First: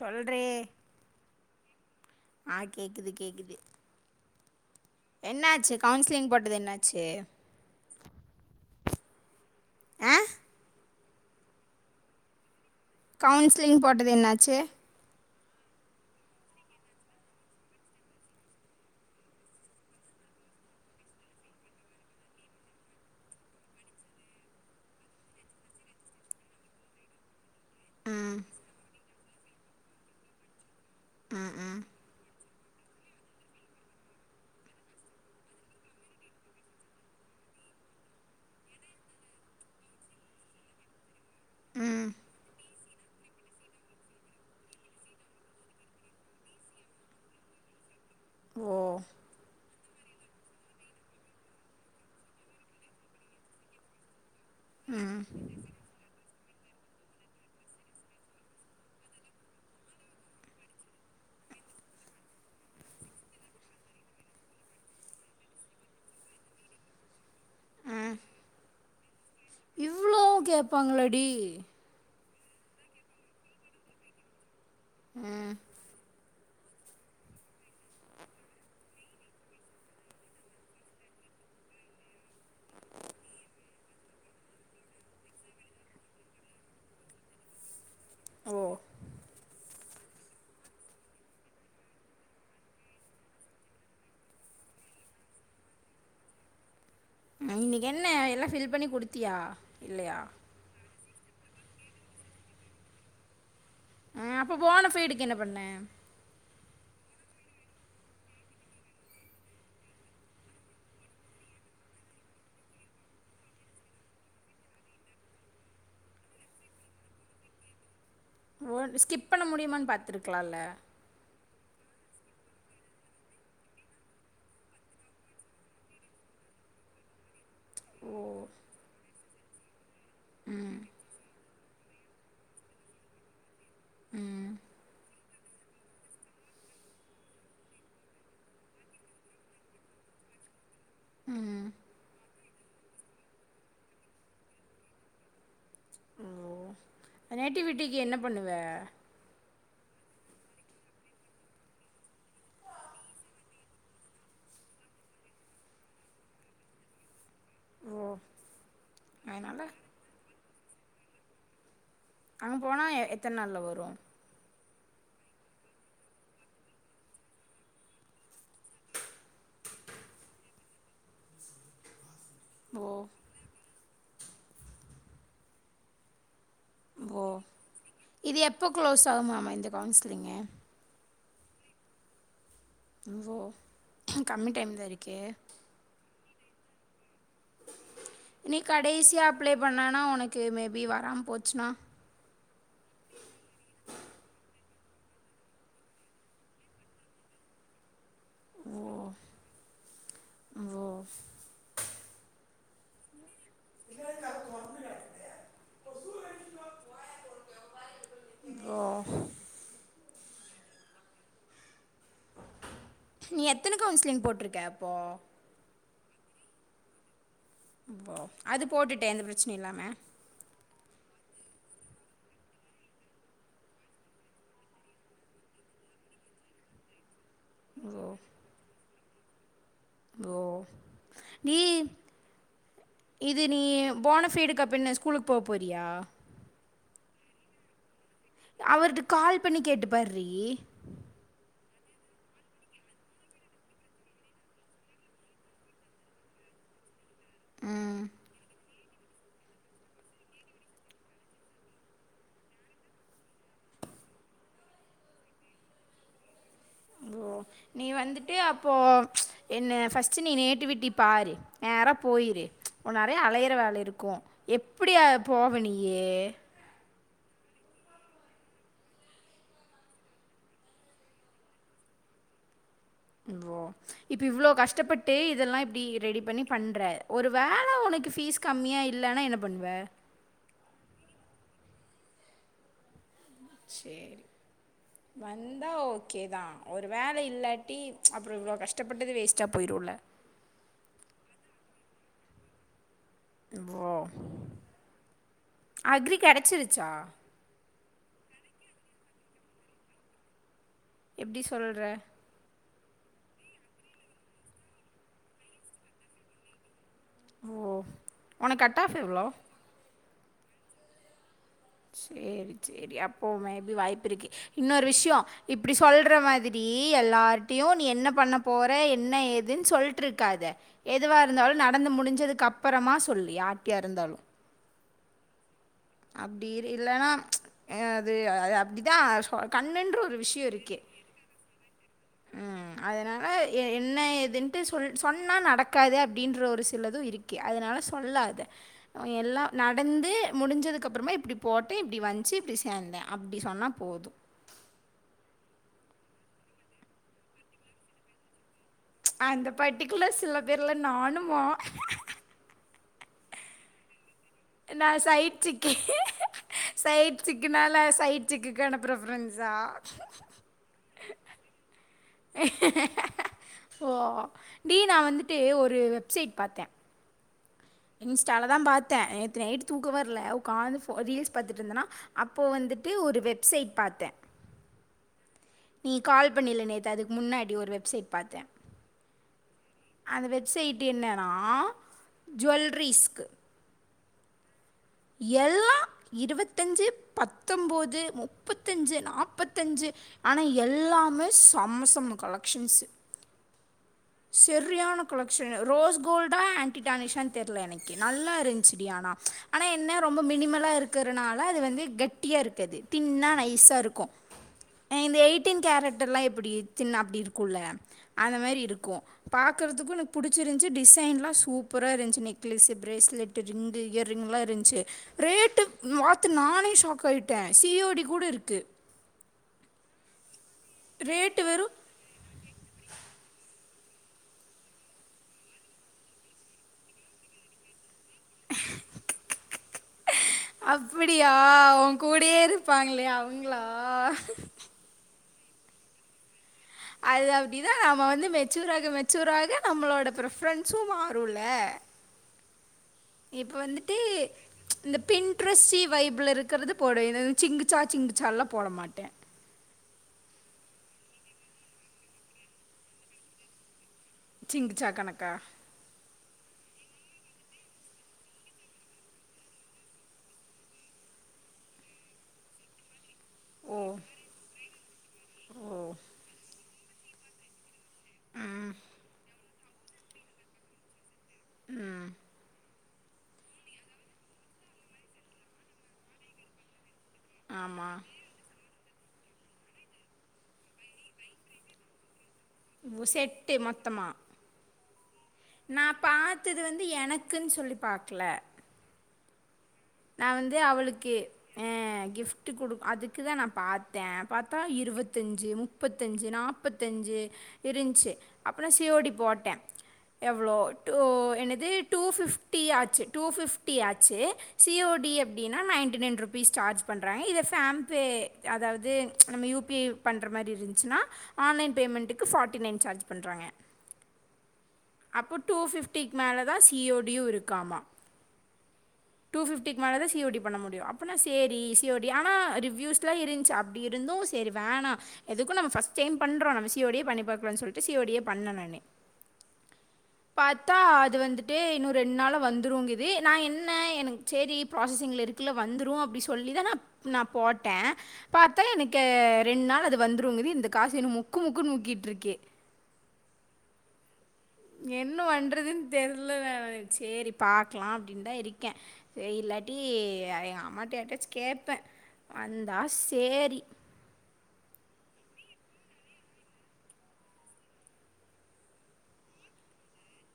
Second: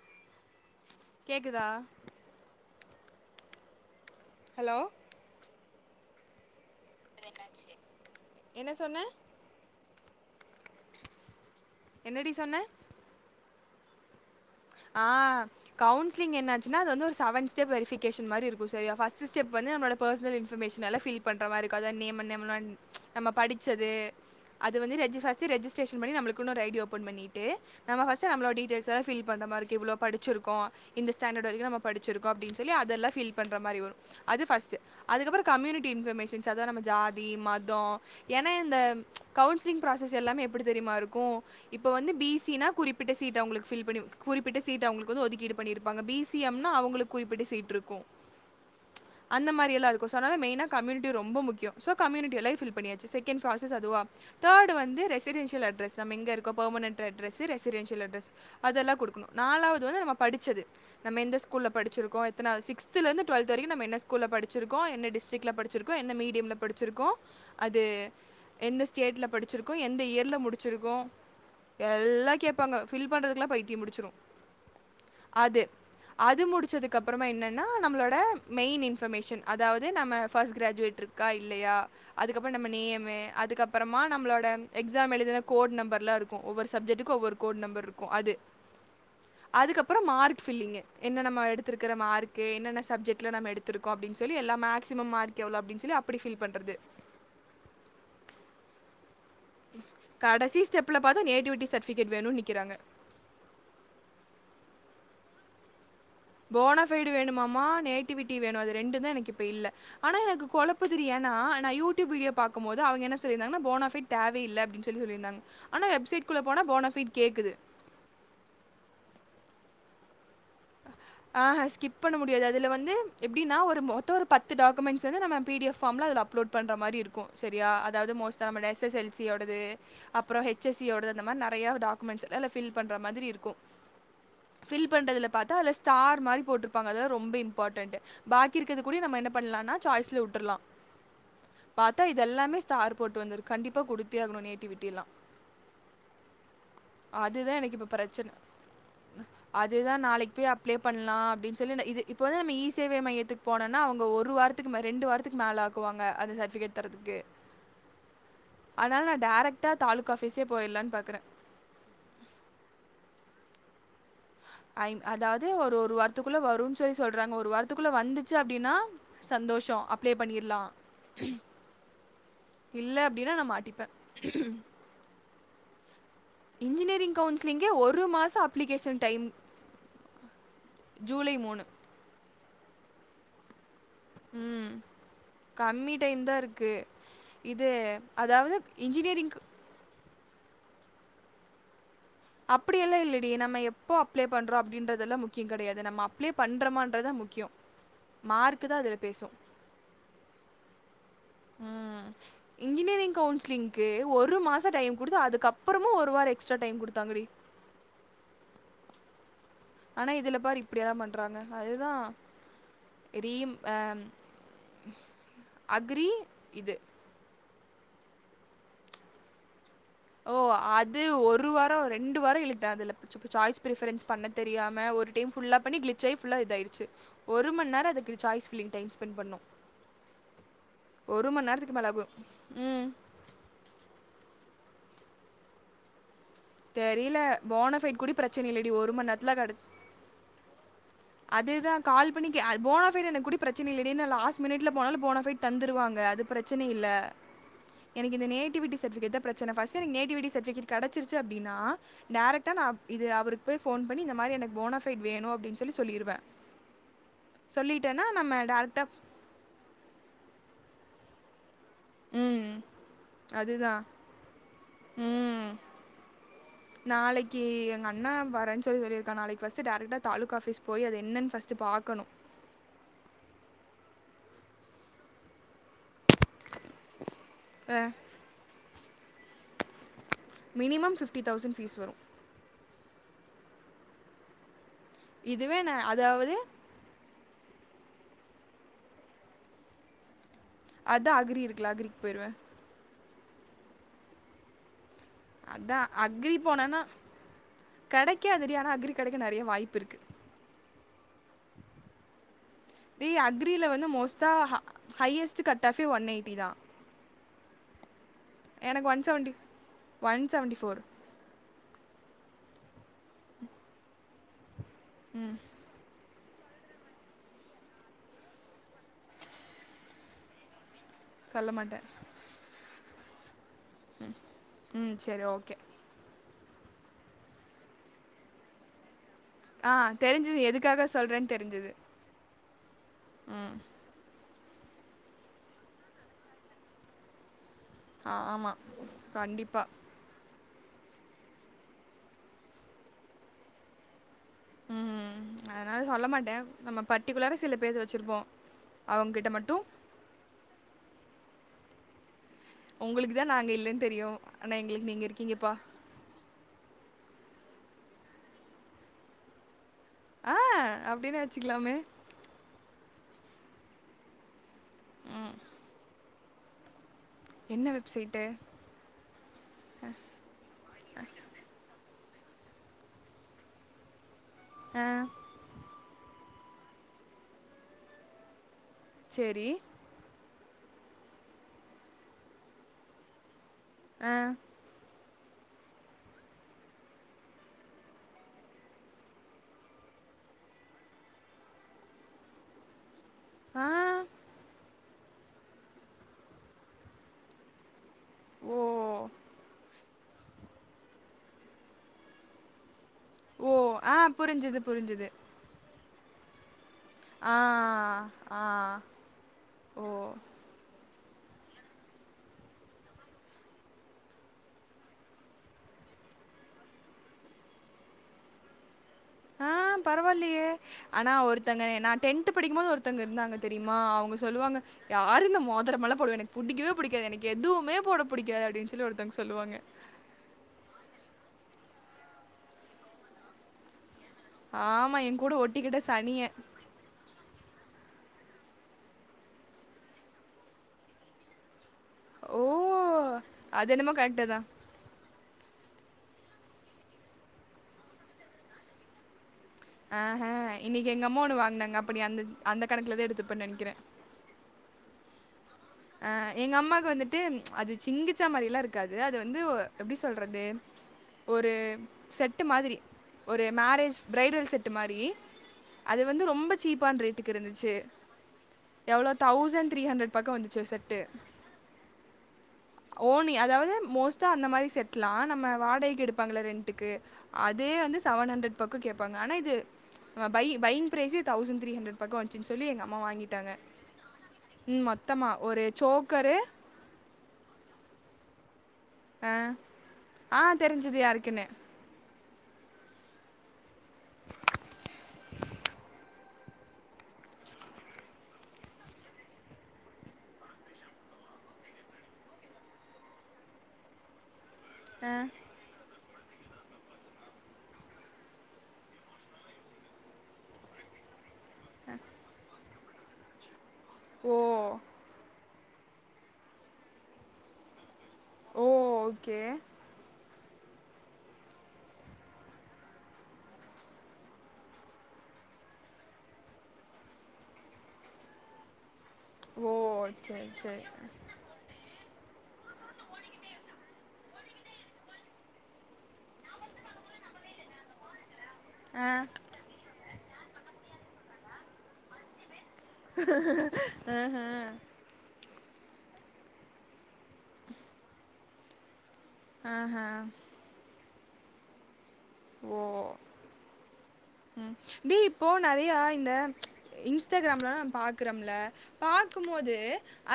சொல் ரீ கேக்குதா ஆ கேக்குது கேக்குது ஹலோ என்னாச்சு கவுன்ஸ்லிங் போட்டது என்னாச்சு என்னாச்சு என்ன சொன்ன ஆ என்ன டி சொன்ன கவுன்சிலிங் போட்டது என்னாச்சு ஆ கவுன்சிலிங் என்னாச்சுனா அது ஒரு செவன் ஸ்டெப் வெரிஃபிகேஷன் மாரி இருக்கு சேரியா ஃபஸ்டு ஸ்டெப் வந்து நம்மளோட பர்சனல் இன்ஃபர்மேஷன் எல்லா ஃபில் பண்ணுற மார்ருக்கு அதாது நேம் நேம்லான் நம்ம படிச்சது அது வந்து ரெஜி பஸ்ட் ரெஜிஸ்டேஸன் பண்ணி நமளுக்குன் ஒரு ஐ டி ஓபன் பண்ணிட்டு நம்ம ஃபஸ்ட் ம் நம்மள டீடைல்ஸ் தா ஃபில் பண்ற மாரி இருக்கு இவ்ளோ படிச்சிருகோ இந்த ஸ்டாண்டட் ம் வரக்கிம் நம்ம ம் படி ச்சிருக்கோ அப்டின்னு சொல்லி அதெல்லா ஃபீல் பண்ற மாரி வரு அது ஃபஸ்ட் அதுக்கப்றோ கம்யூனிட்டி இன்பர்மேஷன்ஸ் அதா நம்ம ஜாதி மதோ ஏனா இந்த கவுன்சிலிங் ப்ராசஸ் எல்லாமே எப்புடி தெரியுமா இருக்கு இப்ப ம் வந்து பீ சினா குறிப்பிட்ட சீட் அவுங்களுக்கு ஃபில் பண்ணி குடு குறிப்பிட்ட சீட் அவுங்களுக்கு வந்து ஒதுக்கீடு பண்ணிருப்பாங்க பி சி எம் னா அவுங்களுக்கு குறிப்பிட்ட சீட் இருக்கு ஓ அந்த மாரியெல்லா இருக்கு ஸோ அதனால மெய்னா கம்யூனிட்டி ரொம்ப முக்கியோ ஸோ கம்யூனிட்டி எல்லா ஃபில் பண்ணியாச்சு செகண்ட்ப்ராசஸ் அதுவா தேர்டு வந்து ரெசிடென்ஷல் அட்ரஸ் நம்ம எங்க இருக்கோ பர்மனென்ட் அட்ரெஸ் ரெசிடென்ஷிய அட்ரஸ் அதெல்லா குடு நாலாவது வந்து நம்ம படிச்சது நம்ம எந்த ஸ்கூல படிச்சிருக்கோ எத்தனாது சிக்ஸ்த்ல இருந்து டுவெல்த் வரைக்கு நம்ம என்ன ஸ்கூல படிச்சிருக்கோ என்ன டிஸ்டிக்ல படி ச்சிருக்கோ என்ன மீடியம்ல படிச்சிருக்கோ அது எந்த ஸ்டேட்ல படிச்சிருக்கோ எந்த இவ்ளோ இயர்ல முடிச்சிருக்கோ கேப்பாங்களாடி எல்லா கேப்பாங்க ஃபில் பண்றதுக்குல பைத்தியம் புடிச்சிடு ம் அது அது முடிச்சதுக்குப்றமா எனன்னா நம்மளோட மெயின் இன்பர்மேஷன் அதாவது நம்ம ஃபஸ்ட் கிராஜுவேட்ரு க்கா இல்லயா அதுக்கப்றம் நம்ம நேம்மு அதுக்கப்றமா நம்மளோட எக்ஸாம் எழுதின கோட் நம்பர்லா இருக்கு ஒவ்வொரு சப்ஜெக்டுக்கு ஒவ்வொரு கோட் நம்பர் இருக்கு அது ஓ அதுக்கப்புறோ மார்க் ஃபில்லிங்கு என்ன நம்ம எடுத்துருக்கிற மார்க்கு என்னென்ன சப்ஜெக்ட்ல நம்ம எடு த்துருக்கோ அப்டின் சொல்லி எல்லா மேக்ஸிமம் மார்க் எவ்ளோ அப்டின் சொல்லி அப்டி ஃபில் பண்றது இன்னிக் என்ன எல்லா ஃபில் பண்ணி குடுத்தியா இல்லையா கடசி ஸ்டெப்ல பாத்தா நேட்டிவிட்டி சட்ஃபிகேட் வேணுன் நிக்கிறாங்க அ அப்போ போனஃபைடுக் என்ன பண்ண போனஃபைடு வேணுமாமா நேட்டிவிட்டி வேணு அது ரெண்டுந்தா எனக்கு இப்ப இல்ல ஆனா எனக்கு கொழப்புதிடி ஏனா நா யூடியூப் வீடியோ பாக்குமோது அவுங்க என்ன சொல்லிருந்தாங்கனா போனஃபிட் தேவையில்ல அப்டின் சொல்லி சொல்லிர்ந்தாங்க ஆனா வெப்சைட்குள்ள போனா போனஃபிட் கேக்குது ஓ நீ ஸ்கிப் பண்ண முடியுமான் பாத்துருக்குலால ஆஹ ஸ்கிப் பண்ண முடியாது அதுல வந்து எப்டினா ஒரு மொத ஒரு பத்து டாக்குமெண்ஸ் வந்து நம பீ டி எஃப் ஃபாம்ல அது அப்லோட் பண்ற மாரி இருக்கு செரியா ஓ அதாவ்து மோஸ்ட்டா நம்மோட எஸ் எஸ் எல் சி யோடது அப்புறம் ஹச் எஸ் சி யோடது அந்த மாரி நறையா டாக்குமெண்ஸ் அதுல ஃபில் பண்ற மாதிரி இருக்கு ஃபில் பண்றதுல பாத்தா அதுல ஸ்டார் மாரி போட்ருப்பாங்க அதுதா ரொம்ப இம்பாடன்ட்டு பாக்கி இருக்கற்து கூடியு நம்ம என்ன பண்லான்னா சாய்ஸ்ல உட்ருலா பாத்தா இதெல்லாமே ஸ்டார் போட்டு வந்துருக் கண்டிப்பா குடுத்தே ஆகணு நேட்டிவிட்டிலா ஓ அதுதா எனக்கு இப்ப நேட்டிவிட்டிக்கு என்ன பிரச்சன பண்ணுவ அதுதா நாளைக்கு போய் அ ப்ளே பண்லா அப்டின் சொல்லி ந இது இப்போ வந்து நம்ம இ சேவை மையத்துக் போனோனா அவுங்க ஒரு வாரத்துக்கு ம ரெண்டு வாரத்துக்கு மேலாக் குவாங்க அந்த சர்ஃபிகேட் தரதுக்கு ஓ அதுனால நான் அதனால டேரக்ட்டா தாலுக்காஃபிஸே போய்ர்லான் பாக்குற அங்க போனா எத்தன் நாள்ல வரு ஐம் அதாவ்து ஒரு ஒரு வார்த்துக்குள்ள வருன் சொல்லி சொல்றாங்க ஒரு வாரத்துக்குள்ள வந்துச்சு அப்டினா சந்தோஷோ அப்ளை பண்ணிர்லா இல்ல ஓ அப்டினா நா மாட்டிப்ப இன்ஜினியரிங் ஓ கவுன்ஸ்லிங்கே ஒரு இது மாசோ எப்போ அப்ளிகேஷன் க்ளோஸ் டைம் ஆகும் மேம் இந்த கவுன்சிலிங்கு ஜூலை மூணு ஓ கம்மி ம் டைம்தா இருக்கே கம்மி டைம்தா இருக்கு இது அதாவ்து இன்ஜினியரிங்க்கு பண்ணானா ஒனக்கு மேபி வராம் போச்சுனா அப்புடியெல்லா இல்லடி நம்ம எப்போ அப்ளே பண்றோ அப்டின்றதெல்லா முக்கியோ கெடையாது நம்ம அப்ளே பண்றோமான்றதா முக்யோ மார்க்குதா ஓ அதுல பேசு ஓ ம் இன்ஜினியரிங் கவுன்ஸ்லிங்க்கு ஒரு மாசோ டைம் குடுத்து அதுக்கப்புறமு ஒரு வாரோ எக்ஸ்ட்ரா டைம் குடுத்தாங்கடி ஓ ஆனா இதுல பாரு இப்டியெலா பண்றாங்க அதுதா நீ ரீம் எத்தனை அ கவுன்சிலிங் போட்டிருக்க அப்போ அக்ரி இது ஓ அது போட்டுட்டே எந்த பிரச்சினியு இல்லாம ஓ அது ஒரு வாரோ ரெண்டு வாரோ இழுத்த அதுல பிச்சு பிச் சாய்ஸ் பிரிஃபுரன்ஸ் பண்ண தெரியாம ஒரு டைம் ஃபுல்லா பண்ணி க்ளிச்சாயி ஃபுல்லா இதாய்டுச்சு ஒரு மண்நேரோ ஓ அதுக்கு சாய்ஸ் ஃபில்லிங் டைம் ஸ்பென் பண்ணோ ஓ ஒரு நீ மண்நேர்த்துக்கு மேலாகு ம் இது நீ போனஃபைடுக் அப்பின்ன ஸ்கூலுக் போ போறியா தெரில போனஃபைட் கூடி பிரச்சன இல்லடி ஒரு மண்நேர்த்துல கடச் கேட்டுபார்ரி அதுதான் கால் பண்ணி கே அ போனாஃபைடு எனக் கூடி பிரச்சன இல்லடி நா லாஸ் மினிட்ல போனாலு போனஃபைட் தந்துருவாங்க அது பிரச்சன இல்ல எனக்கு இந்த நேட் நேட்டிவிட்டி சர்டிஃபிகேட் தா பிரச்சன ஃபர்ஸ்ட்டு எனக்கு நேட்டிவிட்டி சர்டிஃபிகேட் கெடச்சுருச்சு அப்டினா டேரக்டா நா இது அவருக்கு போய் ஃபோன் பண்ணி இந்த மாரி எனக்கு போனோஃபைட் வேணு அப்டின் சொல்லி சொ சொல்லிருவே ஓ நீ வந்துட்டு அப்போ டேரெக்டா என்ன ஃபர்ஸ்ட்டு நீ நேட்டிவிட்டி பாரு நேரா போயிரு ம் நெறைய அலையிற அதுதா வேல இருக்கு எப்டி போவ நீயி நாளைக்கி எங்க அண்ணே வரேன் சொல்லி சொல்லிருக்கா நாளைக்கி ஃபர்ஸ்ட்டு டேரக்டா தாலுகா ஆஃபீஸ் போய் அது என்னன் ஃபஸ்டு பாக்கணு ஓ இப்ப இவ்ளோ கஷ்டப்பட்டு இதெல்லா இப்டி ரெடி பண்ணி பண்ற ஒரு வேல அ ஒனக்கு ஃபீஸ் கம்மியா இல்லனா என்ன பண்வ மினிமம் ஃபிப்டி தௌவ்சன் ஃபீஸ் வரு சேரி இதுவே வந்தா நா ஓகே அதாவது தா ஒரு வேல இல்லாட்டி அப்பறோ இவ்ளோ கஷ்டப்பட்டது வேஸ்ட்டா போய்ருல அதா அக்ரி இருக்குல அக்ரிக்கு போய்ருவே ஓ அதா அக்ரி கெடச்சுருச்சா கெடைக்காது டி ஆனா அக்ரி கெடைக்க நெறைய வாய்ப்பு இருக்கு எப்டி சொல்ற டி அக்ரில வந்து மோஸ்ட்டா ஹையஸ்ட்டு கட் ஆஃபே ஒன் எயிட்டி தா ஓ! உனக்கு கட் எனக்கு ஆஃப் ஒன் எவ்ளோ? சவன்டி ஒன் சவன்டி ஃபோர் சேரி சேரி அப்போ மே பி வாய்ப்பு இருக்கு இன்னொரு விஷ்யோ இப்டி சொல்ற மாதி டி எல்லார்ட்டியு நீ என்ன பண்ண போற என்ன ஏதுன் சொல்ட்ருக்காத எதுவா சொல்ல இருந்தாலு மாட்டே நடந்து முடுஞ்சதுக்கப்பறமா சொல்லு யார்ட்டியா இருந்தாலு ம் செரி ஓகே அப்டி இல்லன்னா அது அது அப்டிதா சொ ஆ கண்ணுன்ற ஒரு தெரிஞ்சுது விஷயம் இருக்கு. எதுக்காக சொல்றேன் தெருஞ்சுது ம் அதுனால எ என்ன ஏதுன் டு சொல் சொன்னா நடக்காது அப்டின்ற ஒரு சிலது இருக்கே அதுனால சொ ஆ சொல்லாத ஆமா எல்லா கண்டிப்பா நடந்து முடுஞ்சதுக்கப்பறமா இப்டி போட்டே இப்டி வந்ச்சு இப்டி சேந்தே அப்டி சொன்னா போது ம் அதுனால சொல்ல மாட்டே நம்ம பர்டிகுலரா சில பேரு வச்சுருப்போ அந்த பர்ட்டிகுலர் சில பேர்ல நானுமா ஒங்களுக்கு தா நாங்க இல்லன் தெரியு நா சைச்சிக்கி சைச்சிக்குனால சைட்சிக்குக்கான ப்ரஃபரன்ஸா ஆ அப்டின்னே வச்சுக்கலாமே ஓ டி நா வந்துட்டு ஒரு வெப்சைட் பாத்தே என்ன வெப் இன்ஸ்டால தா பாத்தே நேத்து நைட் தூக்கோ வர்ல காலலருந்து போ ரீல்ஸ் பாத்துட்டு இருந்தனா அப்போ வந்துட்டு ஒரு வெப்சைட் பாத்தே அ நீ கால் பண்ணில நேத்து அதுக்கு முன்னாடி ஒரு வெப்சைட் பாத்தே சேரி அந்த வெப்சைட்டு என்னனா ஜுவல்ரீஸ்க்கு அ எல்லா இருவத்தஞ்சு பத்தொம்போது முப்பத்தஞ்சு நாப்பத்தஞ்சு ஆனா எல்லாமே செம செம கலெக்ஷன்ஸு ஆ செர்ரியான கலெக்க்ஷன்னு ரோஸ் கோல்டா ஆன்டிடானிஷானு தெர்ல எனக்கின் நல்லா ஓ இருந்துச்சுடி ஆனா ஆனா என்ன ரொம்ப மினிமலா இருக்கறனால அது வந்து கெட்டியா இருக் அது தின்னா ஓ நைஸா ஆ இருக்கோ புரிஞ்சுது புரிஞ்சுது இந்த எயிட் டின் கேரக்டர்லா எப்புடி தின் அப்புடி ஆ இருக்கும்ல்ல அத ஆ மாரி இருக்கோ பாக்கறதுக்கூ ஓ எனக்கு புடிச்சிருந்ச்சு டிசைன்லா சூப்பரா இருந்ச்சு நெக்லஸ்சு பிரேஸ்லெட் டு ரிங்கு இயர் ரிங்லா இருந்ச்சு ரேட்டு மாத்து நானே ஷாக் ஆயிட்டே சி ஓ டி கூட இருக்கு பரவாயில்லயே அனா ரேட்டு ஒருத்தங்க வெறு நா டென் த்து படிக்கும் போது ஒருத்தங்க இருந்தாங்க தெரியுமா அவங்க சொல்லுவாங்க யாரு இந்த மோதிரோல்லா போடுவேங் எனக்கு புடிக்கவே புடிக்காது எனக்கு எதுவுமே போட புடிக்காது அப்டின்னு சொல்லி ஒருத்தவங்க சொல்லுவாங்க அப்படியா உங் கூடயே இருப்பாங்களே அவங்களா ஆமா எங் கூட ஒட்டிக்கிட்ட சனியே அது அப்படிதா நம்ம வந்து மெச்சூராக மெச்சூராக நம்மளோட பிரஃப்ரென்ஸும் மாறுல்ல ஓ! இப்ப அது என்னமோ வந்துட்டு கரெக்ட்டு தான். இந்த பின்ட்ரஸ்ஸி வைப்புள இருக்குறது போடுவே சிங்குச்சா சிங்குச்சா எல்லா போட மாட்டே ஹெ ஹாங் இன்னிக்கு எங்க அம்மா ஒன்னு வாங்குனாங்க அப்ப நீ அந்தக் அந்த கணக்குல தா எடுத்துருப்போண்ணு நெனைக்கிறே சிங்குச்சா கணக்கா அ எங்க அம்மாக்கு வந்துட்டு அது சிங்குச்சா மாரில்லா இருக்காது அது வந்து எப்டி சொல்றது ஒரு செட்டு மாதிரி ஒரு ஓ மேரேஜ் ப்ரைடல் செட்டு மாதிரி ஓ அது வந்து ரொம்ப சீப்பான ரேட்டுக்கு இருந்துச்சு எவ்ளோ தௌசண்ட் த்ரீ ஹண்ட்ரட் பக்கம் வந்துருச்சு ஒரு செட்டு ம் ஓ நீ அதாவது மோஸ்ட்டா அந்த மாரி செட்லா நம்ம வாடகைக்கு எடுப்பாங்கள ரெண்ட்டுக்கு அதே ஆமா வந்து சவன் ஹண்ட்ரட் பக்கோ கேப்பாங்க அனா இது பையிங் பையிங் ப்ரைஸ்சே தௌசண்ட் த்ரீ ஹண்ட்ரட் பக்கோ வந்துச்சுன்னு சொல்லி எங்க அம்மா ஓ வாங்கிட்டாங்க செட்டு மொத்தமா ம் மொத் நா பாத்தது வந்து எனக்குன் சொல்லி பாக்கல ஆங் நான் வந்து அவளுக்கு ஹெங் கிஃப்ட்டு கொடுக் அதுக்கு தா நா பார்த் தே பாத்தா இருவத்தஞ்சு முப்பத்தஞ்சு நாப்பத் தெஞ்சு இருந்ச்சு அப்புறோ சி ஓ டி போட்டே எவ்ளோ டூ எனக் டூ ஃபிப்டி ஆச்சு டூ ஃபிப்டி ஆச்சி சி ஓ டி ஆ அப்டி நா நையன்டி நைன் ருபீஸ் சார்ஜ் பண்றாங்க இதுல ‌ஷாம்பே அதாவது நம்ம யூ பி ஐ பண்ற மாதிரி இருந்ச்சுனா ஆன்லைன் பேமெண்ட்டுக்கு ஃபார்ட்டி நைன் சார்ஜ் பண்றாங்க ஓ அப்ப டூ பிஃப்டிக்கு மேல தா சி ஓ டியும் இருக்காமா ஓ ஓகே டூ பிஃப்டி மேலே தா சி ஓ டி பண்ண முடியும் அப்பட்னா சரி C A D C O D ஆனா ரிவ்யூஸ்லா இருந்ச்சு அப்டி இருந்தூ சரி வேணா எதுக்கூ நம்ம ஃப்ஸ்ட் டைம் பண்ணுறோ நம்ம சி ஓ டிய பண்ணி பாக்கலா சொல்டு சி ஓ டிய பண்ணோ நானூ ஓ சரி பார்த்தா சரி அது வந்து ட்டு இன்னூ ஒரு ரெண் நாள்ல வந்துடுங்கிது நா என்ன எனக்கு சரி ப்ராசஸிங்கில்ல இருக்குகில்ல வந்துரூ அப்படினு சொல்லி தா நா நா போட்டே பார்த்தா எனக்கே ஆ ரெண்டு நாள் அது வந்துடுங்கிது இந்த காசு இன்னூ முக்கு முக்குன்னு முக்கிட்டிருக்கு ஆ ஹ என்ன பண்றதுன்னு தெர்ல நானு செரி பாக்கலா அப்டின் தா இருக்கே ஆ இல்லாட்டி ஆஹா ஏ அம்மாட்ட யார்ட்டயாச்சு கேப்ப ஓ வந்தா சேரி ம் டேய் இப்போ நெறையா இந்த இன்ஸ்டாகிராம்லலா நம் பாக்குறோல பாக்கும்போது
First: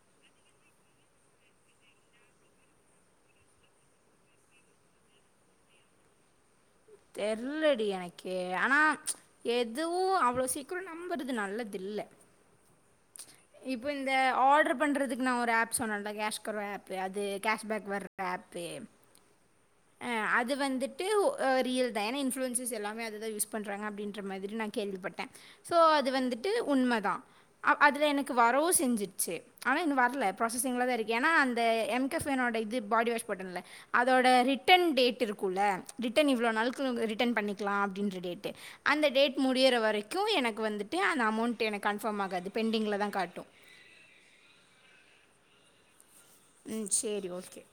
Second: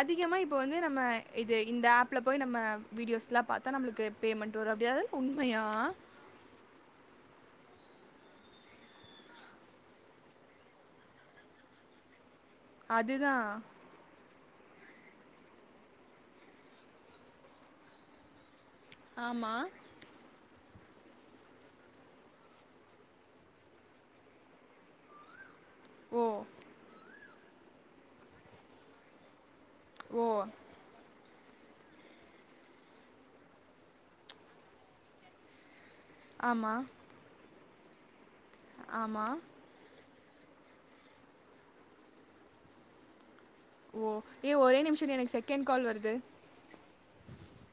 அதிகமா இப்ப வந்து நம்ம இது இந்த ஆப்ல போய் நம்ம வீடியோஸ்லா பாத்தா நம்மளுக்கு பேமெண்ட் வரு அப்டியாவது உண்மையா தெர்லடி எனக்கே ஆனா எதுவு அவ்ளோ சீக்கிர நம்புறது நல்லது இல்ல அதுதா இப்போ இந்த ஆர்ட்ரு பண்றதுக்கு நா ஒரு ஆப் சொன்னேன்ல கேஷ்கர ஆப்பே அது கேஷ்பேக் வர்ற ஆப்பே ஆமா அது வந்துட்டு ஆ ரியல் தா ஏன்னா இன்ஃப்ளூயர்ஸ் எல்லாமே அதுதா யூஸ் பண்றாங்க அப்டின்ற மாதிரி நா கேள்விப்பட்ட ஸோ அது ஓ வந்துட்டு உண்மதா ஆ அதுல எனக்கு வரவு செஞ்சுச்சு ஆனா இன்னு வர்ல ஓ ப்ரொசசிங்ல தா இருக் ஏன்னா அந்த எம்கெஃபனோட இது பாடி வாஷ் போட்டன்ல அதோட ரிட்டன் டேட் இருக்குல்ல ரிட்டன் இவ்வளோ ஆமாம் நாளுக்குள்ள நம்ம ரிட்டன் பண்ணிக்கலா அப்டின்ற டேட்டு அந்த டேட் ஆமாம் முடியிற வரைக் கு எனக்கு வந்துட்டு அந்த அமௌண்ட் எனக்கு கன்ஃபார்ம் ஆகாது பெண்டிங்கில் தா காட்டு ஓ ஏ ஒரே நிமிஷன்டி எனக்கு செகண்ட் கால் வருது ம் சேரி ஓகே